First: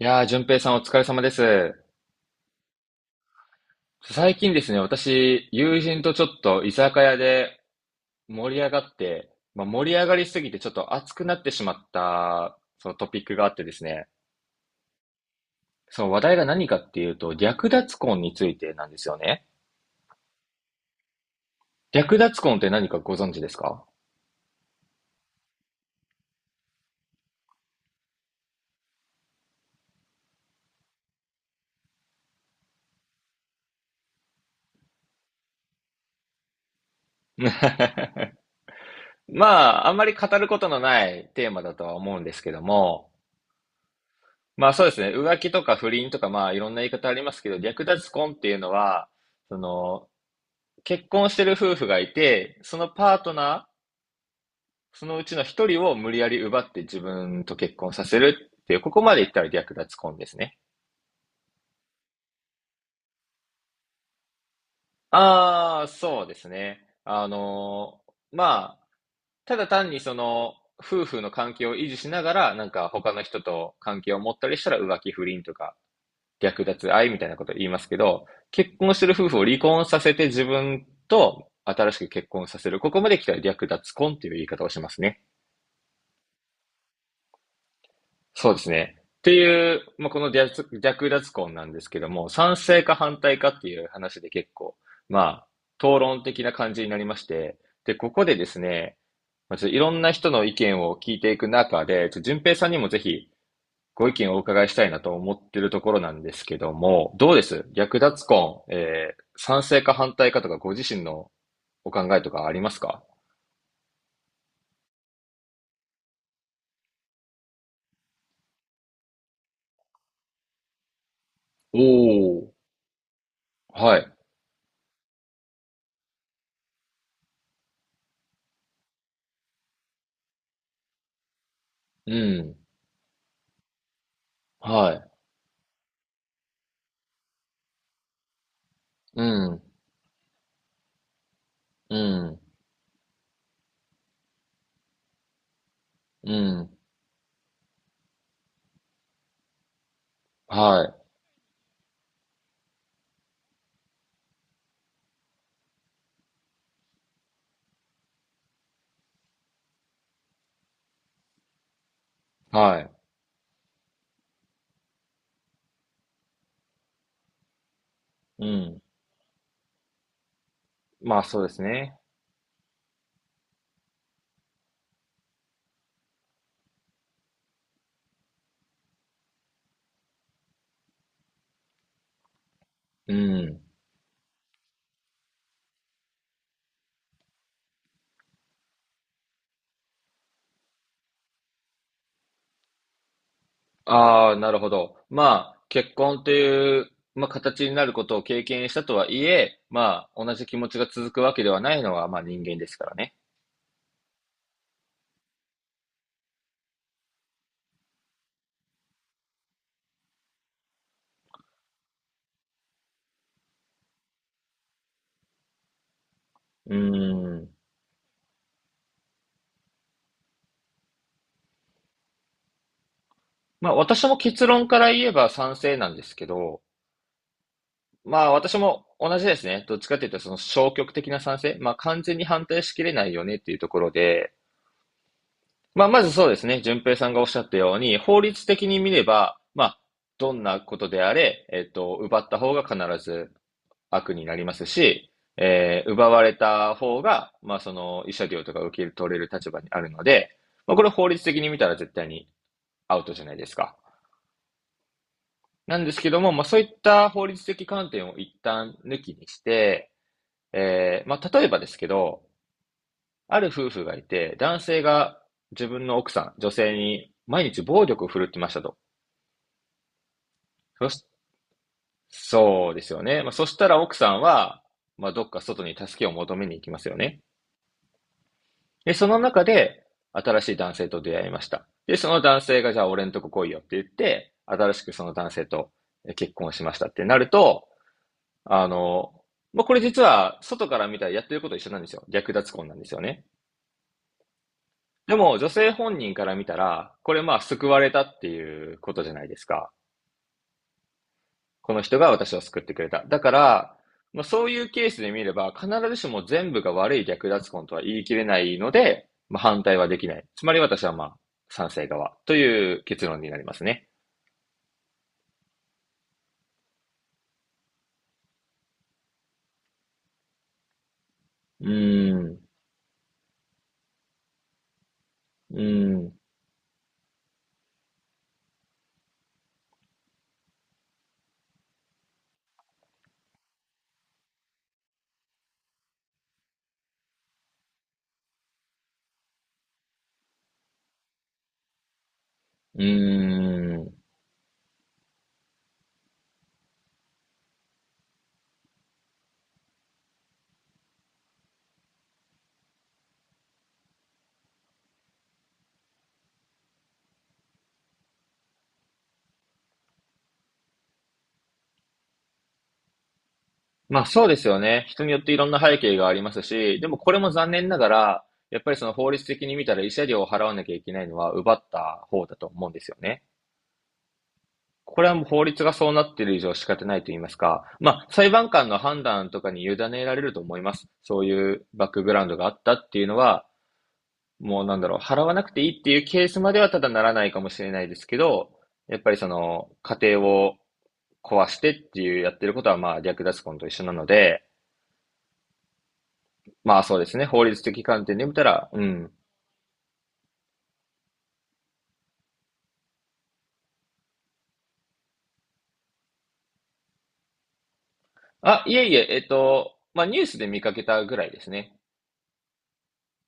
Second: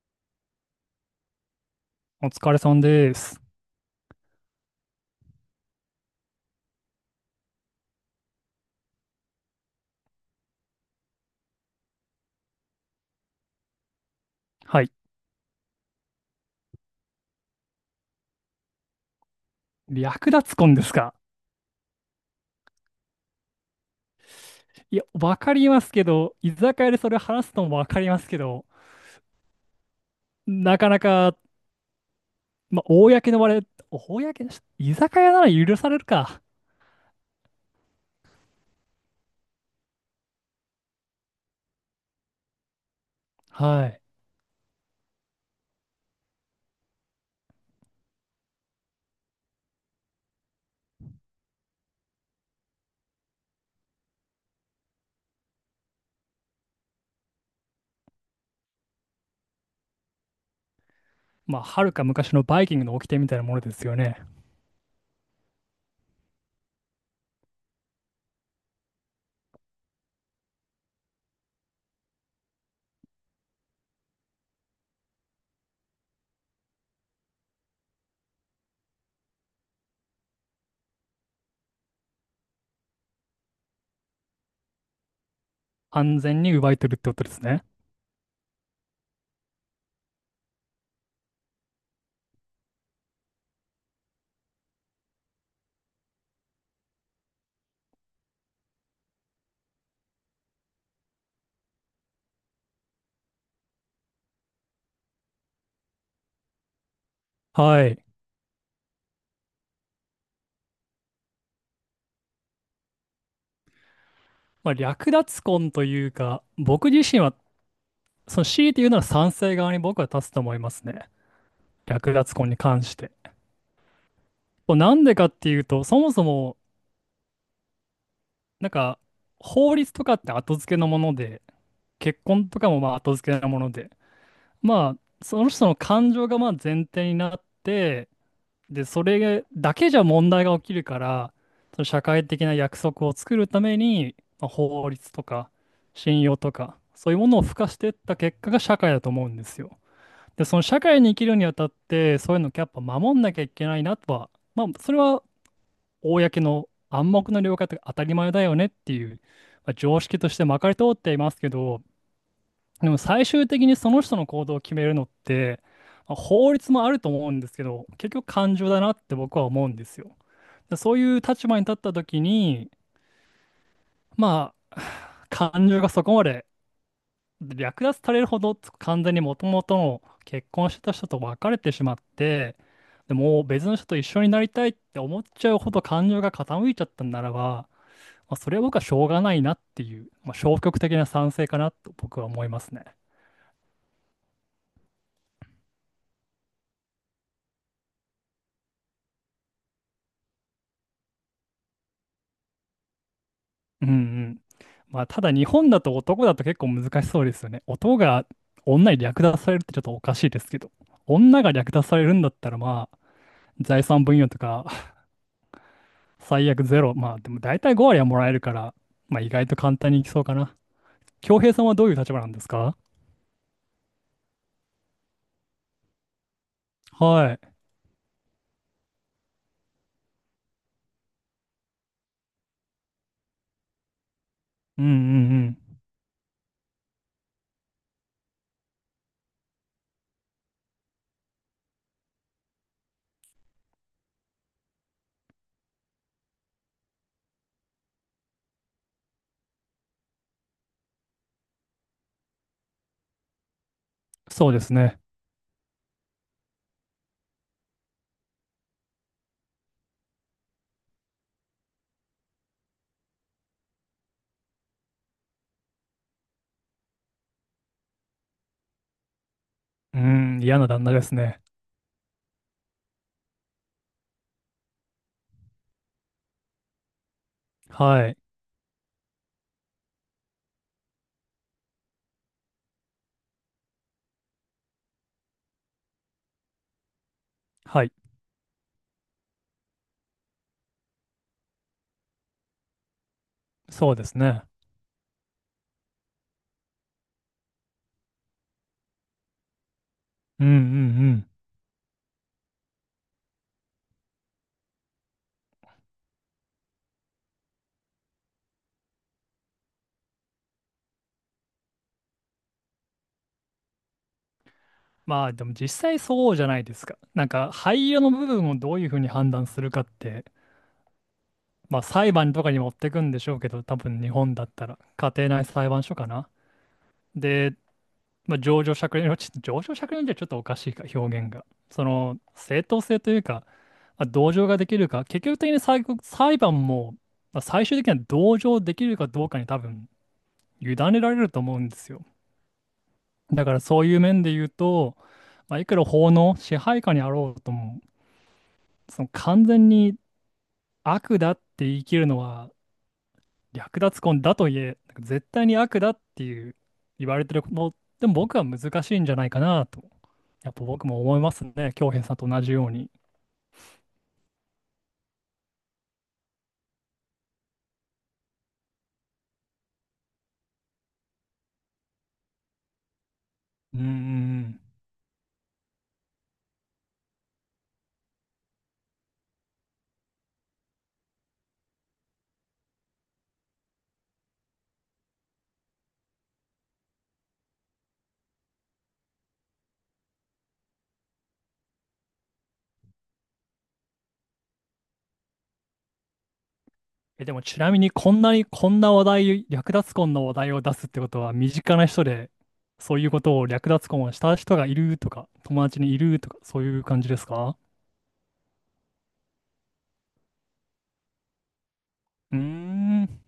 いやー、淳平さんお疲れ様です。お疲れさんです。最近ですね、私、友人とちょっと居酒屋で盛り上がって、まあ、盛り上がりすぎてちょっと熱くなってしまった、そのトピックがあってですね、はい。その話題が何かっていうと、略奪婚についてなんですよね。略奪婚ですか。略奪婚って何かご存知ですか？ いや、わかりますけど、居酒屋でそれ話すのもわかりますけど、なかなか、公の場で、公のし、居酒屋なら許されるか。まあ、あんまり語ることのないテーマだとは思うんですけども、はい。まあそうですね、浮気とか不倫とかまあいろんな言い方ありますけど、略奪婚っていうのは、その、結婚してる夫婦がいて、そのパートナー、そのうちの一人を無理やり奪って自分と結婚させるっていう、ここまで言ったら略奪婚ですね。まあ、はるか昔のバイキングの掟みたいなものですよね。ああ、そうですね。まあ、ただ単にその、夫婦の関係を維持しながら、なんか他の人と関係を持ったりしたら浮気不倫とか、略奪愛みたいなことを言いますけど、結婚してる夫婦を離婚させて自分と新しく結婚させる。ここまで来たら略奪婚っていう言い方をしますね。安全に奪い取るってことですね。そうですね。っていう、まあ、この略奪婚なんですけども、賛成か反対かっていう話で結構、まあ、討論的な感じになりまして、で、ここでですね、まあ、ちょっといろんな人の意見を聞いていく中で、ちょっと順平さんにもぜひご意見をお伺いしたいなと思ってるところなんですけども、どうですはい。略奪婚、賛成か反対かとかご自身のお考えとかありますか？まあ、略奪婚というか、僕自身は、強いて言うなら賛成側に僕は立つと思いますね。お略奪婚お、に関して。はい。こうなんでかっていうと、そもそも、なんか、法律とかって後付けのもので、う結婚ん。とかもまあ後付けなもので、はまい。あ、その人の感情がまあ前提になって、で、そうれん。だけじゃ問題が起きるから、そのう社会ん。的な約束を作るために、まあ、法律とか信う用とん。か、そういうものを付加していった結果が社会だと思うんですよ。で、その社は会に生きるにあたって、そういうのをやっぱ守んなきゃいけないなとは、まあ、それは公の暗黙の了解とか当たり前だよねっていう、まあ常識としてまかり通っていますけど、い、はい。でも最終的にその人の行動を決めるのって、まあ法律もあると思うんですけど、結局う感情だん。なって僕は思うんですよ。でそういまうあそ立うで場すに立ったね。時に、まあ、感情がそこまで略奪されるほど完全にもともとの結婚してた人と別れてしまって、うでもうん。別の人と一緒になりたいって思っちゃうほど感情が傾いちゃったんならば、まあ、それは僕はしょうがないなっていう、まあ、消極的な賛成かなと僕は思いますね。ああ、なるほど。まあ、結婚という、まあ、形になることを経験したとはいえ、まあ、同じ気持ちが続くわけではないのは、まあ人間ですからね。うんうん。まあ、ただ日本だと男だと結構難しそうですよね。男が女に略奪されるってちょっとおかしいですけど、女が略奪されるんだったらまあ、財産分与とか 最悪うゼロ、まあでもん。大体5割はもらえるから、まあ意外と簡単にいきそうかな。恭平さんはどういう立場なんですか？まあ私も結論から言えば賛成なんですけど、はい。まあ私も同じですね。どっちかというとその消極的な賛成、まあ完全に反対しきれないよねっていうところで、うんうんうん。まあ、まずそうですね。順平さんがおっしゃったように、法律的に見れば、まあ、どんなことであれ、奪った方が必ず悪になりますし、奪われた方が、まあ、その、慰謝料とか受け取れる立場にあるので、まあ、これ法律的に見たら絶対にアウトじゃないですか。そうですね。なんですけども、まあ、そういった法律的観点を一旦抜きにして、まあ、例えばですけど、ある夫婦がいて、男性が自分の奥さん、女性に毎日暴力を振るってましたと。うん、嫌な旦そ那でし、すね。そうですよね。まあ、そしたら奥さんは、まあ、どっか外に助けを求めに行きますよね。はい。で、その中で、新しい男性と出会いました。で、その男性が、じゃあ俺んとこ来いよって言って、新しくその男性と結婚しましたってなると、はい。あの、まあ、これ実は、外から見たらやってること一緒なんですよ。略奪婚なんですよね。そうですね。でも、女性本人から見たら、これまあ、救われたっていうことじゃないですか。うんうんうん。この人が私を救ってくれた。だから、まあ、そういうケースで見れば、必ずしも全部が悪い略奪婚とは言い切れないので、まあ、反対はできない。つまり私はまあ、賛成側という結論になりますね。まあでも実際そうじゃないですか。なんか廃油の部分をどういうふうに判断するかって、うまあ裁ー判ん、とかに持ってくんでしょうけど、多分日本だったら家庭内う裁判所ーかん、な。で、まあ、情状酌量、ちょっと情状酌量じゃちょっとおかしいか、表現が。その正当性というか、まあ、同情ができるか、結局的に最後、裁判も、まあ、最終的には同情できるかどうかに多分委ねられると思うんですよ。うだからーそういん。う面で言うと、まあ、いくら法の支配下にあろうとも、その完全に悪だって言い切るのは略奪婚だと言え、なんか絶対に悪だっていう言われてるの、でも僕は難しいんじゃないかなと、やっぱ僕も思いますね、京平さんと同じように。まあそうですよね。人によっていろんな背景がありますし、でもこれも残念ながら、やっぱりその法律的に見たら慰謝料を払わなきゃいけないのは奪った方だと思うんですよね。うんん。これはもう法律がそうなっている以上仕方ないと言いますか、まあ、裁判官の判断とかに委ねられると思います。そういうバックグラウンドがあったっていうのは、もうなんだろう、払わなくていいっていうケースまではただならないかもしれないですけど、やっぱりその、家庭を壊してっていうやってることは、まあ、略奪婚と一緒なので、まあそうですね、え、で法もち律なみ的に観こ点んで見なたにら、こうんな話ん。題、略奪婚の話題を出すってことは、身近な人でそういうことを略奪婚をした人がいるとか、友達にいるとか、そういう感じですか？あ、いえいえ、まあニュースで見かけたぐらいですね。うーん、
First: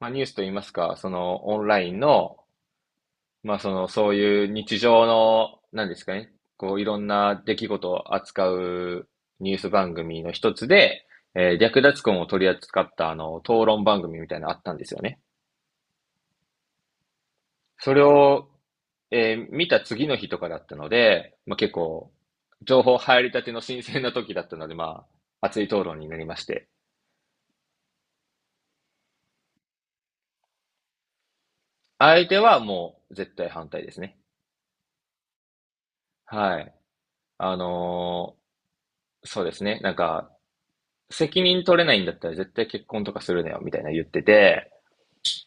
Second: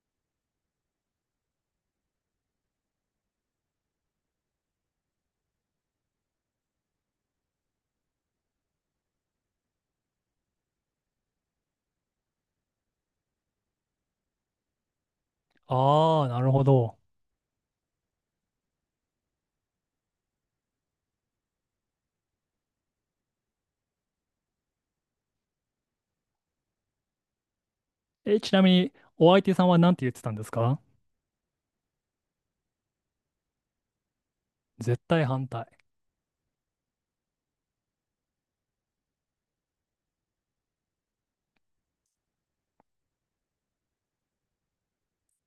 まあニュースと言いますか、そのオンラインの、まあ、その、そういう日常の、なんですかね、こう、いろんな出来事を扱うニュース番組の一つで、略奪婚を取り扱った、討論番組みたいなのあったんですよね。ああ、なるほど。それを、見た次の日とかだったので、まあ、結構、情報入りたての新鮮な時だったので、まあ、熱い討論になりまして。え、ちなみにお相手さんは何て言ってたんですか？相手はもう絶対反対ですね。絶対反対。はい。あのーそうですね。なんか、責任取れないんだったら絶対結婚とかするなよ、みたいな言ってて、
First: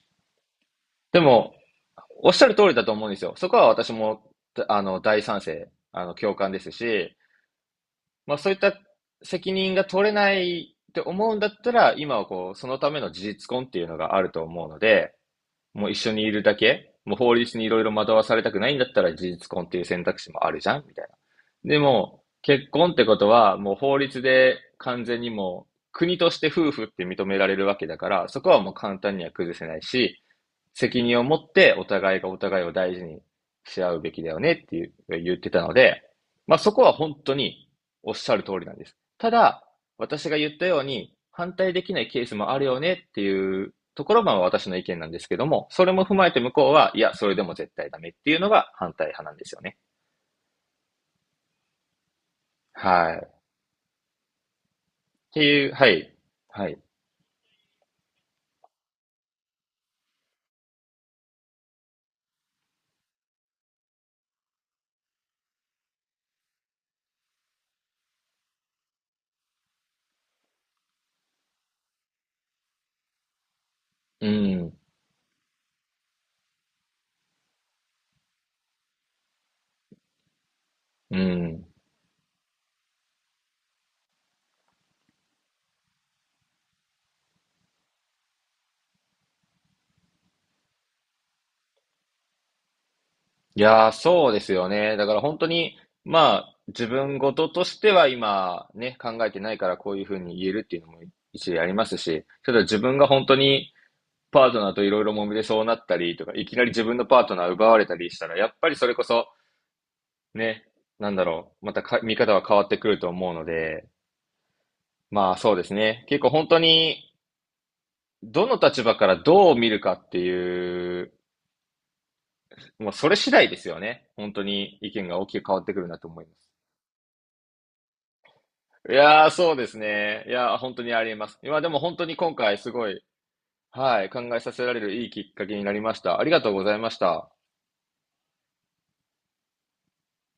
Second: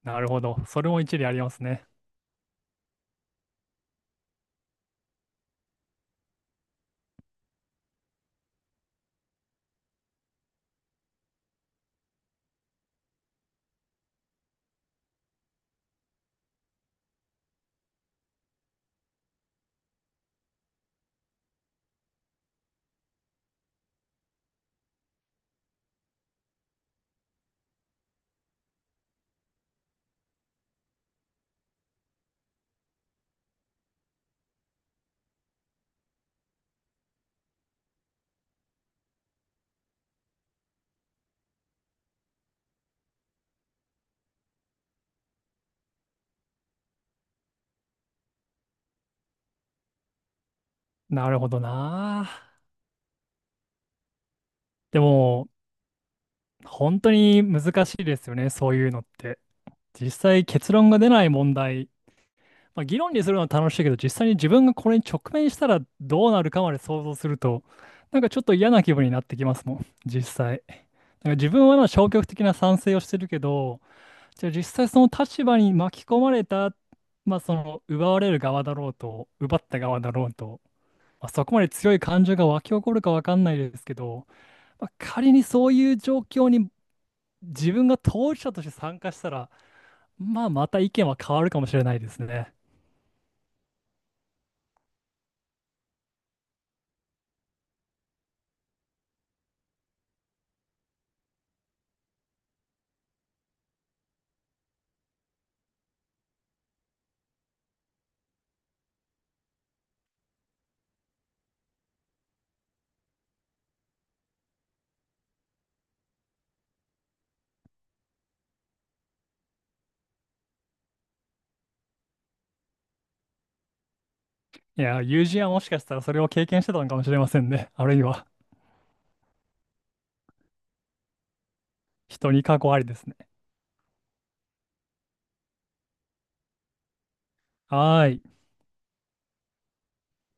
なるほど。それも一で理ありまも、すね。おっしゃる通りだと思うんですよ。そこは私も、大賛成、共感ですし、まあそういった責任が取れないって思うんだったら、今はこう、そのための事実婚っていうのがあると思うので、もう一緒にいるだけもう法律にいろいろ惑わされたくないんだったら事実婚っていう選択肢もあるじゃんみたいな。でも、結婚ってことは、もう法律で完全にもう国として夫婦って認められるわけだから、そこはもう簡単には崩せないし、責任を持ってお互いがお互いを大事にし合うべきだよねっていう言ってたので、まあそこは本当におっしゃる通りなんです。ただ、私が言ったように反対できないケースもあるよねっていうところが私の意見なんですけども、それも踏まえて向こうは、いや、それでも絶対ダメっていうのが反対派なんですよね。なるほどな。はい。っでても、いう、はい。はい。本当に難しいですよね。そういうのって。実際結論が出ない問題。まあ、議論にするのは楽しいけど、実際に自分がこれに直面したらどうなるかまで想像すると、なんかちょっと嫌な気分になってきますもん。実際。なんか自分はまあ消極的な賛成をしてるけど、うじゃあ実ん。際その立場に巻き込まれた、まあその奪われる側だろうと、奪った側だろうと。うまあ、そこまん。で強い感情が湧き起こるかわかんないですけど、まあ、仮にそういう状況に自分が当事者として参加したら、まあ、また意見は変わるかもしれないですね。いやー、そうですよね。だから本当に、まあ、自分事としては今、ね、考えてないからこういうふうに言えるっていうのも一理ありますし、ただ自分が本当にパートナーといろいろ揉めてそうなったりとか、いきなり自分のパートナー奪われたりしたら、やっぱりそれこそ、ね、なんだろう、またか見方は変わってくると思うので、まあそうですね。結構本当に、どの立場からどう見るかっていう、もうそれ次第ですよね。本当にい意や、見が友大き人くは変もわっしてくかしるたならとそれ思いをま経す。験してたのかもしれませんね。あるいは、いやー、そうですね。いやー、本当にありえます。いや、でも本当に人今に回過す去ありごでい、すね。はい、考えさせられるいいきっかけになりました。ありがとうございました。はーい。